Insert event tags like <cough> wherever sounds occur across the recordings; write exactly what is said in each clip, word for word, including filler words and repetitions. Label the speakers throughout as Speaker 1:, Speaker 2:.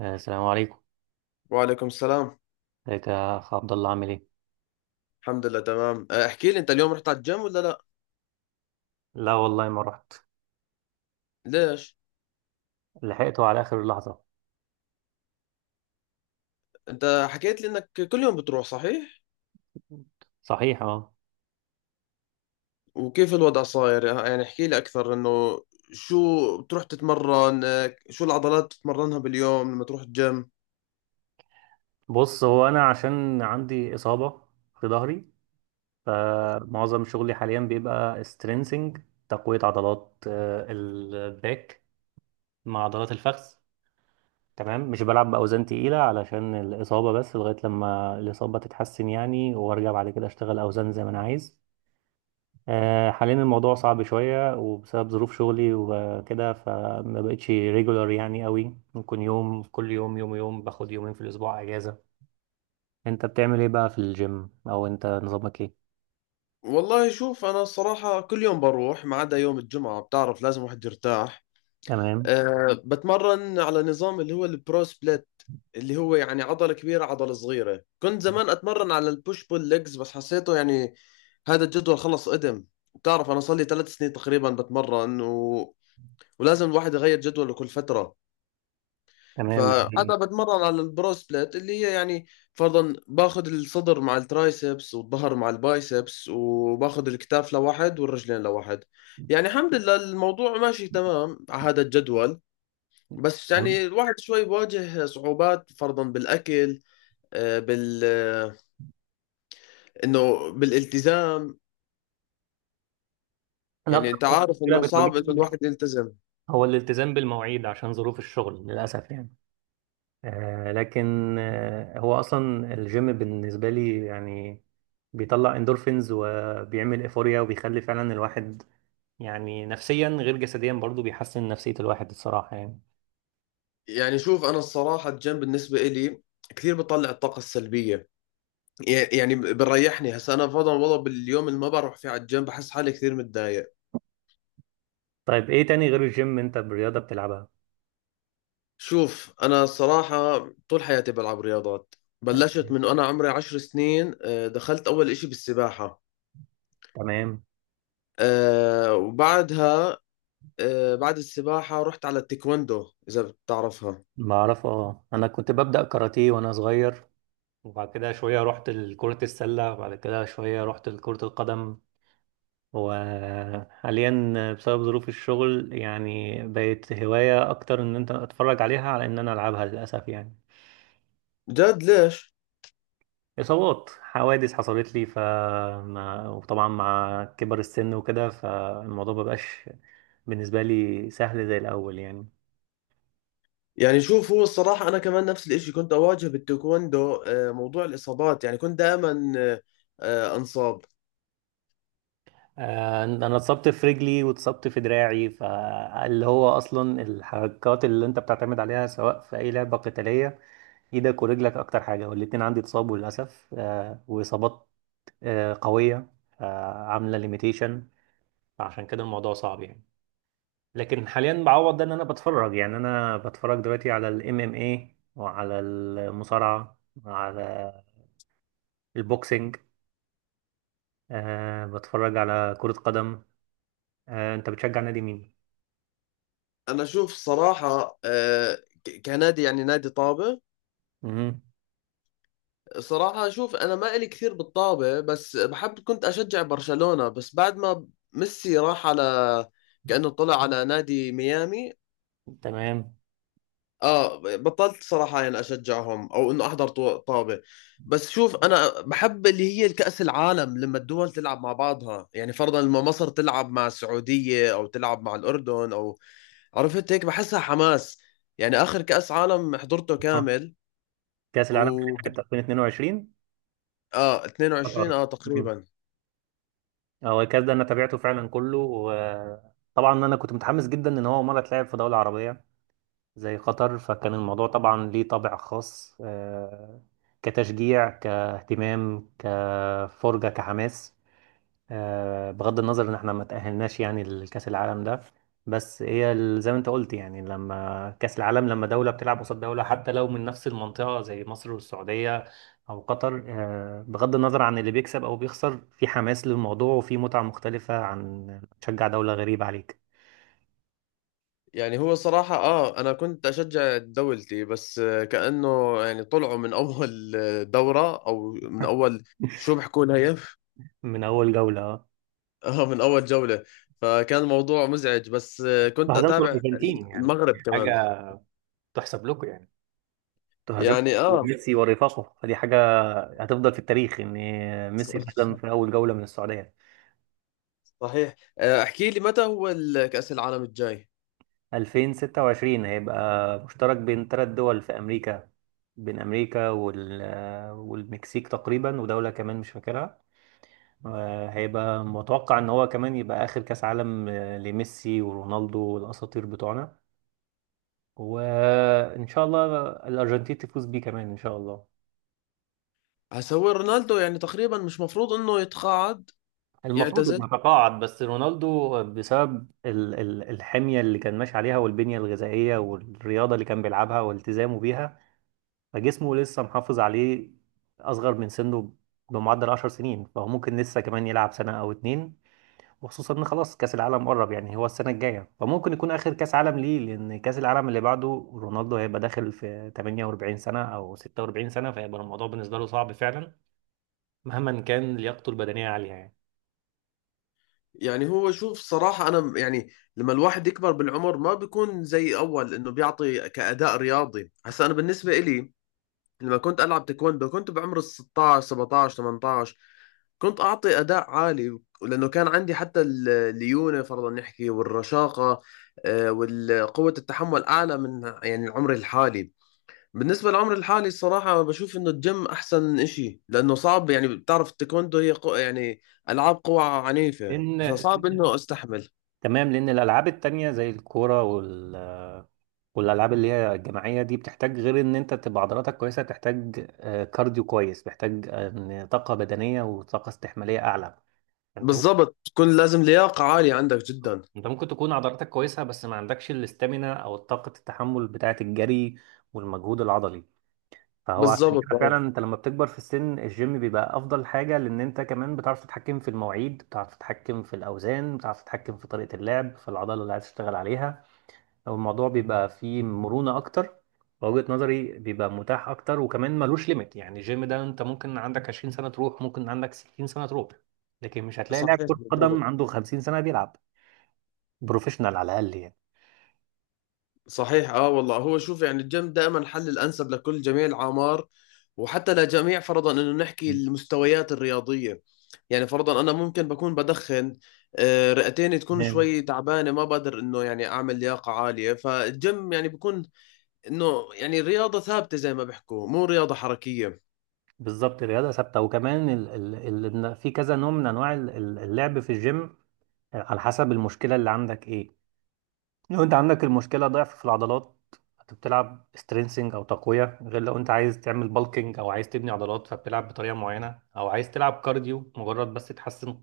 Speaker 1: آه، السلام عليكم.
Speaker 2: وعليكم السلام.
Speaker 1: ازيك يا اخ عبد الله، عامل ايه؟
Speaker 2: الحمد لله تمام. أه، احكي لي انت اليوم رحت على الجيم ولا لا؟
Speaker 1: لا والله ما رحت،
Speaker 2: ليش؟
Speaker 1: لحقته على اخر اللحظه.
Speaker 2: انت حكيت لي انك كل يوم بتروح صحيح؟
Speaker 1: صحيح اه.
Speaker 2: وكيف الوضع صاير؟ يعني احكي لي اكثر انه شو بتروح تتمرن، أه، شو العضلات بتتمرنها باليوم لما تروح الجيم؟
Speaker 1: بص، هو انا عشان عندي اصابه في ظهري، فمعظم شغلي حاليا بيبقى سترينسنج، تقويه عضلات آه، الباك مع عضلات الفخذ. تمام، مش بلعب باوزان تقيله علشان الاصابه، بس لغايه لما الاصابه تتحسن يعني وارجع بعد كده اشتغل اوزان زي ما انا عايز. آه، حاليا الموضوع صعب شوية وبسبب ظروف شغلي وكده، فما بقتش ريجولار يعني قوي، ممكن يوم كل يوم، يوم يوم باخد يومين في الأسبوع أجازة. أنت بتعمل إيه بقى في الجيم، أو أنت نظامك إيه؟
Speaker 2: والله شوف انا الصراحة كل يوم بروح ما عدا يوم الجمعة، بتعرف لازم واحد يرتاح.
Speaker 1: تمام.
Speaker 2: أه بتمرن على نظام اللي هو البرو سبليت، اللي هو يعني عضلة كبيرة عضلة صغيرة. كنت زمان أتمرن على البوش بول ليجز بس حسيته يعني هذا الجدول خلص قدم. بتعرف أنا صار لي ثلاث سنين تقريبا بتمرن، و... ولازم الواحد يغير جدوله كل فترة.
Speaker 1: تمام ده حقيقي.
Speaker 2: فعادة بتمرن على البرو سبليت اللي هي يعني فرضا باخذ الصدر مع الترايسبس والظهر مع البايسبس، وباخذ الكتاف لواحد والرجلين لواحد. يعني الحمد لله الموضوع ماشي تمام على هذا الجدول. بس
Speaker 1: تمام.
Speaker 2: يعني الواحد شوي بواجه صعوبات فرضا بالأكل، آه، بال آه، إنه بالالتزام.
Speaker 1: أنا
Speaker 2: يعني
Speaker 1: أكتر
Speaker 2: أنت عارف
Speaker 1: مشكلة
Speaker 2: إنه صعب إنه
Speaker 1: بتواجهني
Speaker 2: الواحد يلتزم.
Speaker 1: هو الالتزام بالمواعيد عشان ظروف الشغل للأسف يعني. آه لكن آه، هو أصلا الجيم بالنسبة لي يعني بيطلع اندورفينز وبيعمل ايفوريا وبيخلي فعلا الواحد يعني نفسيا غير جسديا برضو بيحسن نفسية الواحد الصراحة يعني.
Speaker 2: يعني شوف أنا الصراحة الجيم بالنسبة إلي كثير بطلع الطاقة السلبية. ي- يعني بريحني. هسا أنا فرضا والله باليوم اللي ما بروح فيه على الجيم بحس حالي كثير متضايق.
Speaker 1: طيب، ايه تاني غير الجيم؟ انت برياضة بتلعبها؟
Speaker 2: شوف أنا الصراحة طول حياتي بلعب رياضات.
Speaker 1: طيب،
Speaker 2: بلشت من أنا عمري عشر سنين، آه، دخلت أول إشي بالسباحة.
Speaker 1: تمام.
Speaker 2: آه، وبعدها آه، بعد السباحة رحت على التايكوندو، إذا بتعرفها.
Speaker 1: بعرف اه، انا كنت ببدأ كاراتيه وانا صغير، وبعد كده شوية رحت لكرة السلة، وبعد كده شوية رحت لكرة القدم، وحاليا بسبب ظروف الشغل يعني بقت هواية اكتر ان انت اتفرج عليها على ان انا العبها للأسف يعني.
Speaker 2: جد ليش؟
Speaker 1: إصابات، حوادث حصلت لي، ف ما- وطبعا مع كبر السن وكده فالموضوع مبقاش بالنسبة لي سهل زي الأول يعني.
Speaker 2: يعني شوف هو الصراحة أنا كمان نفس الإشي كنت أواجه بالتايكوندو، آه، موضوع الإصابات. يعني كنت دائما آه، آه، أنصاب.
Speaker 1: آه، أنا اتصبت في رجلي واتصبت في دراعي، فاللي هو أصلا الحركات اللي أنت بتعتمد عليها سواء في أي لعبة قتالية إيدك ورجلك أكتر حاجة، والاتنين عندي اتصابوا للأسف. آه، وإصابات آه، قوية، آه، عاملة ليميتيشن، فعشان كده الموضوع صعب يعني. لكن حاليا بعوض ده إن أنا بتفرج، يعني أنا بتفرج دلوقتي على ال M M A وعلى المصارعة وعلى البوكسينج. آه، بتفرج على كرة قدم. آه، انت بتشجع نادي مين؟
Speaker 2: أنا شوف الصراحة، آه، ك- كنادي يعني نادي طابة.
Speaker 1: امم.
Speaker 2: صراحة شوف أنا ما إلي كثير بالطابة بس بحب، كنت أشجع برشلونة بس بعد ما ميسي راح على كأنه طلع على نادي ميامي.
Speaker 1: تمام.
Speaker 2: اه بطلت صراحة يعني اشجعهم او انه احضر طو- طابة. بس شوف انا بحب اللي هي الكأس العالم لما الدول تلعب مع بعضها، يعني فرضا لما مصر تلعب مع السعودية او تلعب مع الاردن او عرفت هيك بحسها حماس. يعني اخر كأس عالم حضرته
Speaker 1: آه.
Speaker 2: كامل
Speaker 1: كأس العالم
Speaker 2: و
Speaker 1: بتاع ألفين واثنين وعشرين،
Speaker 2: اه
Speaker 1: قطر.
Speaker 2: اثنين وعشرين اه
Speaker 1: مم.
Speaker 2: تقريبا.
Speaker 1: هو الكأس ده انا تابعته فعلا كله، وطبعا انا كنت متحمس جدا ان هو مرة اتلعب في دولة عربية زي قطر، فكان الموضوع طبعا ليه طابع خاص آه، كتشجيع، كاهتمام، كفرجة، كحماس، آه، بغض النظر ان احنا ما تأهلناش يعني لكأس العالم ده. بس هي ال- زي ما انت قلت يعني، لما كأس العالم، لما دولة بتلعب قصاد دولة حتى لو من نفس المنطقة زي مصر والسعودية او قطر، آه، بغض النظر عن اللي بيكسب او بيخسر، في حماس للموضوع وفي متعة مختلفة عن تشجع دولة غريبة عليك.
Speaker 2: يعني هو صراحة اه انا كنت اشجع دولتي بس، آه، كأنه يعني طلعوا من اول آه، دورة او من اول شو
Speaker 1: <laughs>
Speaker 2: بحكوا لها هي،
Speaker 1: من اول جولة آه.
Speaker 2: اه من اول جولة. فكان الموضوع مزعج بس آه، كنت
Speaker 1: وهزمتوا
Speaker 2: اتابع.
Speaker 1: الارجنتين يعني،
Speaker 2: المغرب كمان،
Speaker 1: حاجة تحسب لكم يعني. انتوا هزمتوا
Speaker 2: يعني اه
Speaker 1: ميسي ورفاقه، فدي حاجة هتفضل في التاريخ ان ميسي اتهزم
Speaker 2: <laughs>
Speaker 1: في اول جولة من السعودية.
Speaker 2: صحيح، آه، احكي لي متى هو ال- كأس العالم الجاي؟
Speaker 1: ألفين وستة وعشرين هيبقى مشترك بين ثلاث دول في أمريكا، بين أمريكا وال... والمكسيك تقريبا ودولة كمان مش فاكرها. آه، هيبقى متوقع إن هو كمان يبقى آخر كأس عالم آه، لميسي ورونالدو والأساطير بتوعنا، وإن شاء الله الأرجنتين تفوز بيه كمان إن شاء الله.
Speaker 2: هسا هو رونالدو يعني تقريبا مش مفروض انه يتقاعد
Speaker 1: المفروض
Speaker 2: يعتزل؟
Speaker 1: إنه تقاعد، بس رونالدو بسبب ال... ال- الحمية اللي كان ماشي عليها والبنية الغذائية والرياضة اللي كان بيلعبها والتزامه بيها، فجسمه لسه محافظ عليه، اصغر من سنه بمعدل عشر سنين، فهو ممكن لسه كمان يلعب سنة او اتنين، وخصوصا ان خلاص كاس العالم قرب يعني، هو السنة الجاية، فممكن يكون اخر كاس عالم ليه، لان كاس العالم اللي بعده رونالدو هيبقى داخل في ثمانية واربعين سنة او ستة وأربعين سنة، فهيبقى الموضوع بالنسبة له صعب فعلا مهما كان لياقته البدنية عالية يعني.
Speaker 2: يعني هو شوف صراحة انا م- يعني لما الواحد يكبر بالعمر ما بيكون زي اول، انه بيعطي كأداء رياضي. هسا انا بالنسبة إلي لما كنت ألعب تايكوندو كنت بعمر ال ستطعش سبعطعش ثمانية عشر. كنت أعطي أداء عالي لأنه كان عندي حتى ال- الليونة فرضا نحكي والرشاقة، آه، والقوة التحمل أعلى من يعني عمري الحالي. بالنسبة لعمري الحالي الصراحة بشوف إنه الجيم أحسن إشي لأنه صعب. يعني بتعرف التايكوندو هي قو يعني ألعاب قوى عنيفة،
Speaker 1: ان
Speaker 2: فصعب إنه أستحمل.
Speaker 1: تمام، لان الالعاب التانية زي الكورة وال، والالعاب اللي هي الجماعيه دي بتحتاج غير ان انت تبقى عضلاتك كويسه، تحتاج آه، كارديو كويس، محتاج آه، إن طاقه بدنيه وطاقه استحماليه اعلى. انت ممكن
Speaker 2: بالضبط، تكون لازم لياقة عالية عندك جدا.
Speaker 1: انت ممكن تكون عضلاتك كويسه بس ما عندكش الاستامينا او طاقه التحمل بتاعه الجري والمجهود العضلي، فهو عشان
Speaker 2: بالضبط
Speaker 1: كده
Speaker 2: آه.
Speaker 1: فعلا انت لما بتكبر في السن الجيم بيبقى افضل حاجه، لان انت كمان بتعرف تتحكم في المواعيد، بتعرف تتحكم في الاوزان، بتعرف تتحكم في طريقه اللعب في العضله اللي عايز تشتغل عليها، او الموضوع بيبقى فيه مرونة اكتر، وجهة نظري بيبقى متاح اكتر، وكمان ملوش ليميت يعني. الجيم ده انت ممكن عندك عشرين سنة تروح، ممكن عندك ستين سنة تروح، لكن مش هتلاقي لاعب
Speaker 2: صحيح
Speaker 1: كرة
Speaker 2: بالضبط.
Speaker 1: قدم عنده خمسين سنة بيلعب بروفيشنال على الاقل يعني.
Speaker 2: صحيح اه والله. هو شوف يعني الجيم دائما الحل الانسب لكل جميع الاعمار، وحتى لجميع فرضا انه نحكي المستويات الرياضيه. يعني فرضا انا ممكن بكون بدخن، آه، رئتين تكون
Speaker 1: تمام.
Speaker 2: شوي تعبانه ما بقدر انه يعني اعمل لياقه عاليه، فالجيم يعني بكون انه يعني رياضه ثابته زي ما بيحكوا، مو رياضه حركيه.
Speaker 1: بالظبط الرياضة ثابتة، وكمان ال ال ال إن في كذا نوع من انواع ال- ال- اللعب في الجيم على حسب المشكلة اللي عندك ايه. لو انت عندك المشكلة ضعف في العضلات، فبتلعب سترينسنج او تقوية، غير لو انت عايز تعمل بالكينج او عايز تبني عضلات فبتلعب بطريقة معينة، او عايز تلعب كارديو مجرد بس تحسن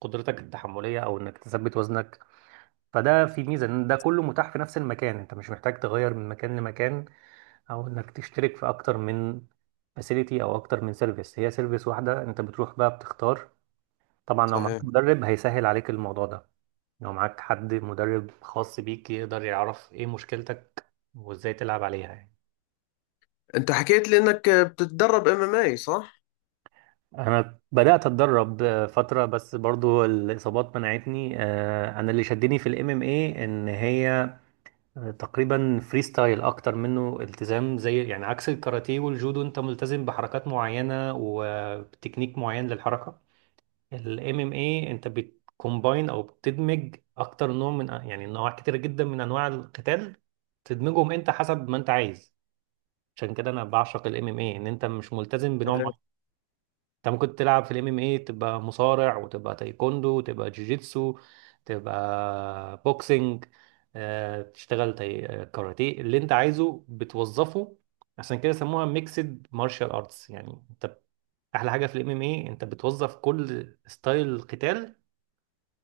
Speaker 1: قدرتك التحملية او انك تثبت وزنك. فده في ميزة ان ده كله متاح في نفس المكان، انت مش محتاج تغير من مكان لمكان، او انك تشترك في اكتر من فاسيليتي او اكتر من سيرفيس، هي سيرفيس واحدة انت بتروح بقى بتختار. طبعا لو
Speaker 2: صحيح.
Speaker 1: معاك مدرب هيسهل عليك الموضوع ده، لو معاك حد مدرب خاص بيك يقدر يعرف ايه مشكلتك وازاي تلعب عليها يعني.
Speaker 2: انت حكيت لي انك بتتدرب ام ام اي صح؟
Speaker 1: انا بدأت اتدرب آه، فترة بس برضو الاصابات منعتني. آه، انا اللي شدني في الام ام اي ان هي آه، تقريبا فري ستايل اكتر منه التزام زي، يعني عكس الكاراتيه والجودو انت ملتزم بحركات معينة وتكنيك معين للحركة. الام ام اي انت بتكومباين او بتدمج اكتر نوع من يعني انواع كتير جدا من انواع القتال، تدمجهم انت حسب ما انت عايز. عشان كده انا بعشق الام ام اي، ان انت مش ملتزم بنوع
Speaker 2: صحيح.
Speaker 1: معين. انت ممكن تلعب في الام ام اي تبقى مصارع، وتبقى تايكوندو، وتبقى جوجيتسو، تبقى بوكسنج، آه، تشتغل تاي... آه، كاراتيه، اللي انت عايزه بتوظفه. عشان كده سموها ميكسد مارشال ارتس يعني. انت احلى حاجه في الام ام اي انت بتوظف كل ستايل قتال،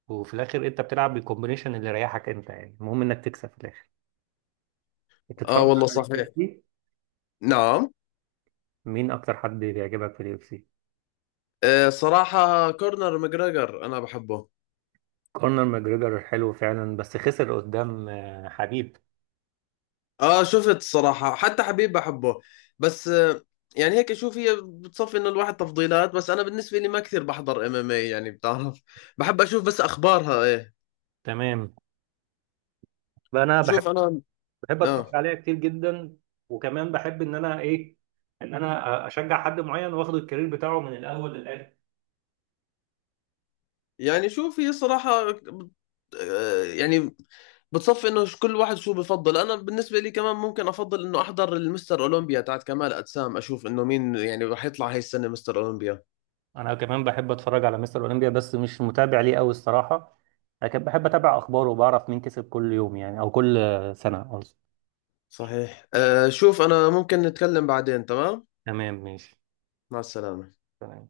Speaker 1: وفي الاخر انت بتلعب بالكومبينيشن اللي يريحك انت يعني، المهم انك تكسب في الاخر.
Speaker 2: اه
Speaker 1: بتتفرج
Speaker 2: والله
Speaker 1: على اليو
Speaker 2: صحيح.
Speaker 1: اف سي؟
Speaker 2: نعم.
Speaker 1: مين اكتر حد بيعجبك في اليو اف سي؟
Speaker 2: آه، صراحه كورنر ماجريجر انا بحبه.
Speaker 1: كونر ماجريجر حلو فعلا، بس خسر قدام آه، حبيب.
Speaker 2: اه شفت الصراحة حتى حبيب بحبه، بس آه، يعني هيك شوف هي بتصفي انه الواحد تفضيلات، بس انا بالنسبة لي ما كثير بحضر ام ام اي، يعني بتعرف بحب اشوف بس اخبارها ايه.
Speaker 1: تمام. فانا بحب
Speaker 2: شوف انا
Speaker 1: بحب
Speaker 2: اه.
Speaker 1: اتفرج عليها كتير جدا، وكمان بحب ان انا ايه، ان انا اشجع حد معين واخد الكارير بتاعه من الاول للاخر.
Speaker 2: يعني شوف هي صراحة بت- آه، يعني بتصفي انه ش- كل واحد شو بفضل. انا بالنسبة لي كمان ممكن افضل انه احضر المستر اولمبيا تاعت كمال اجسام، اشوف انه مين يعني رح يطلع هاي السنة مستر اولمبيا.
Speaker 1: انا كمان بحب اتفرج على مستر اولمبيا، بس مش متابع ليه قوي الصراحه، لكن بحب اتابع اخباره وبعرف مين كسب كل يوم يعني، او كل آه، سنه قصدي.
Speaker 2: صحيح. أه شوف انا ممكن نتكلم بعدين، تمام.
Speaker 1: تمام ماشي.
Speaker 2: مع السلامة.
Speaker 1: تمام.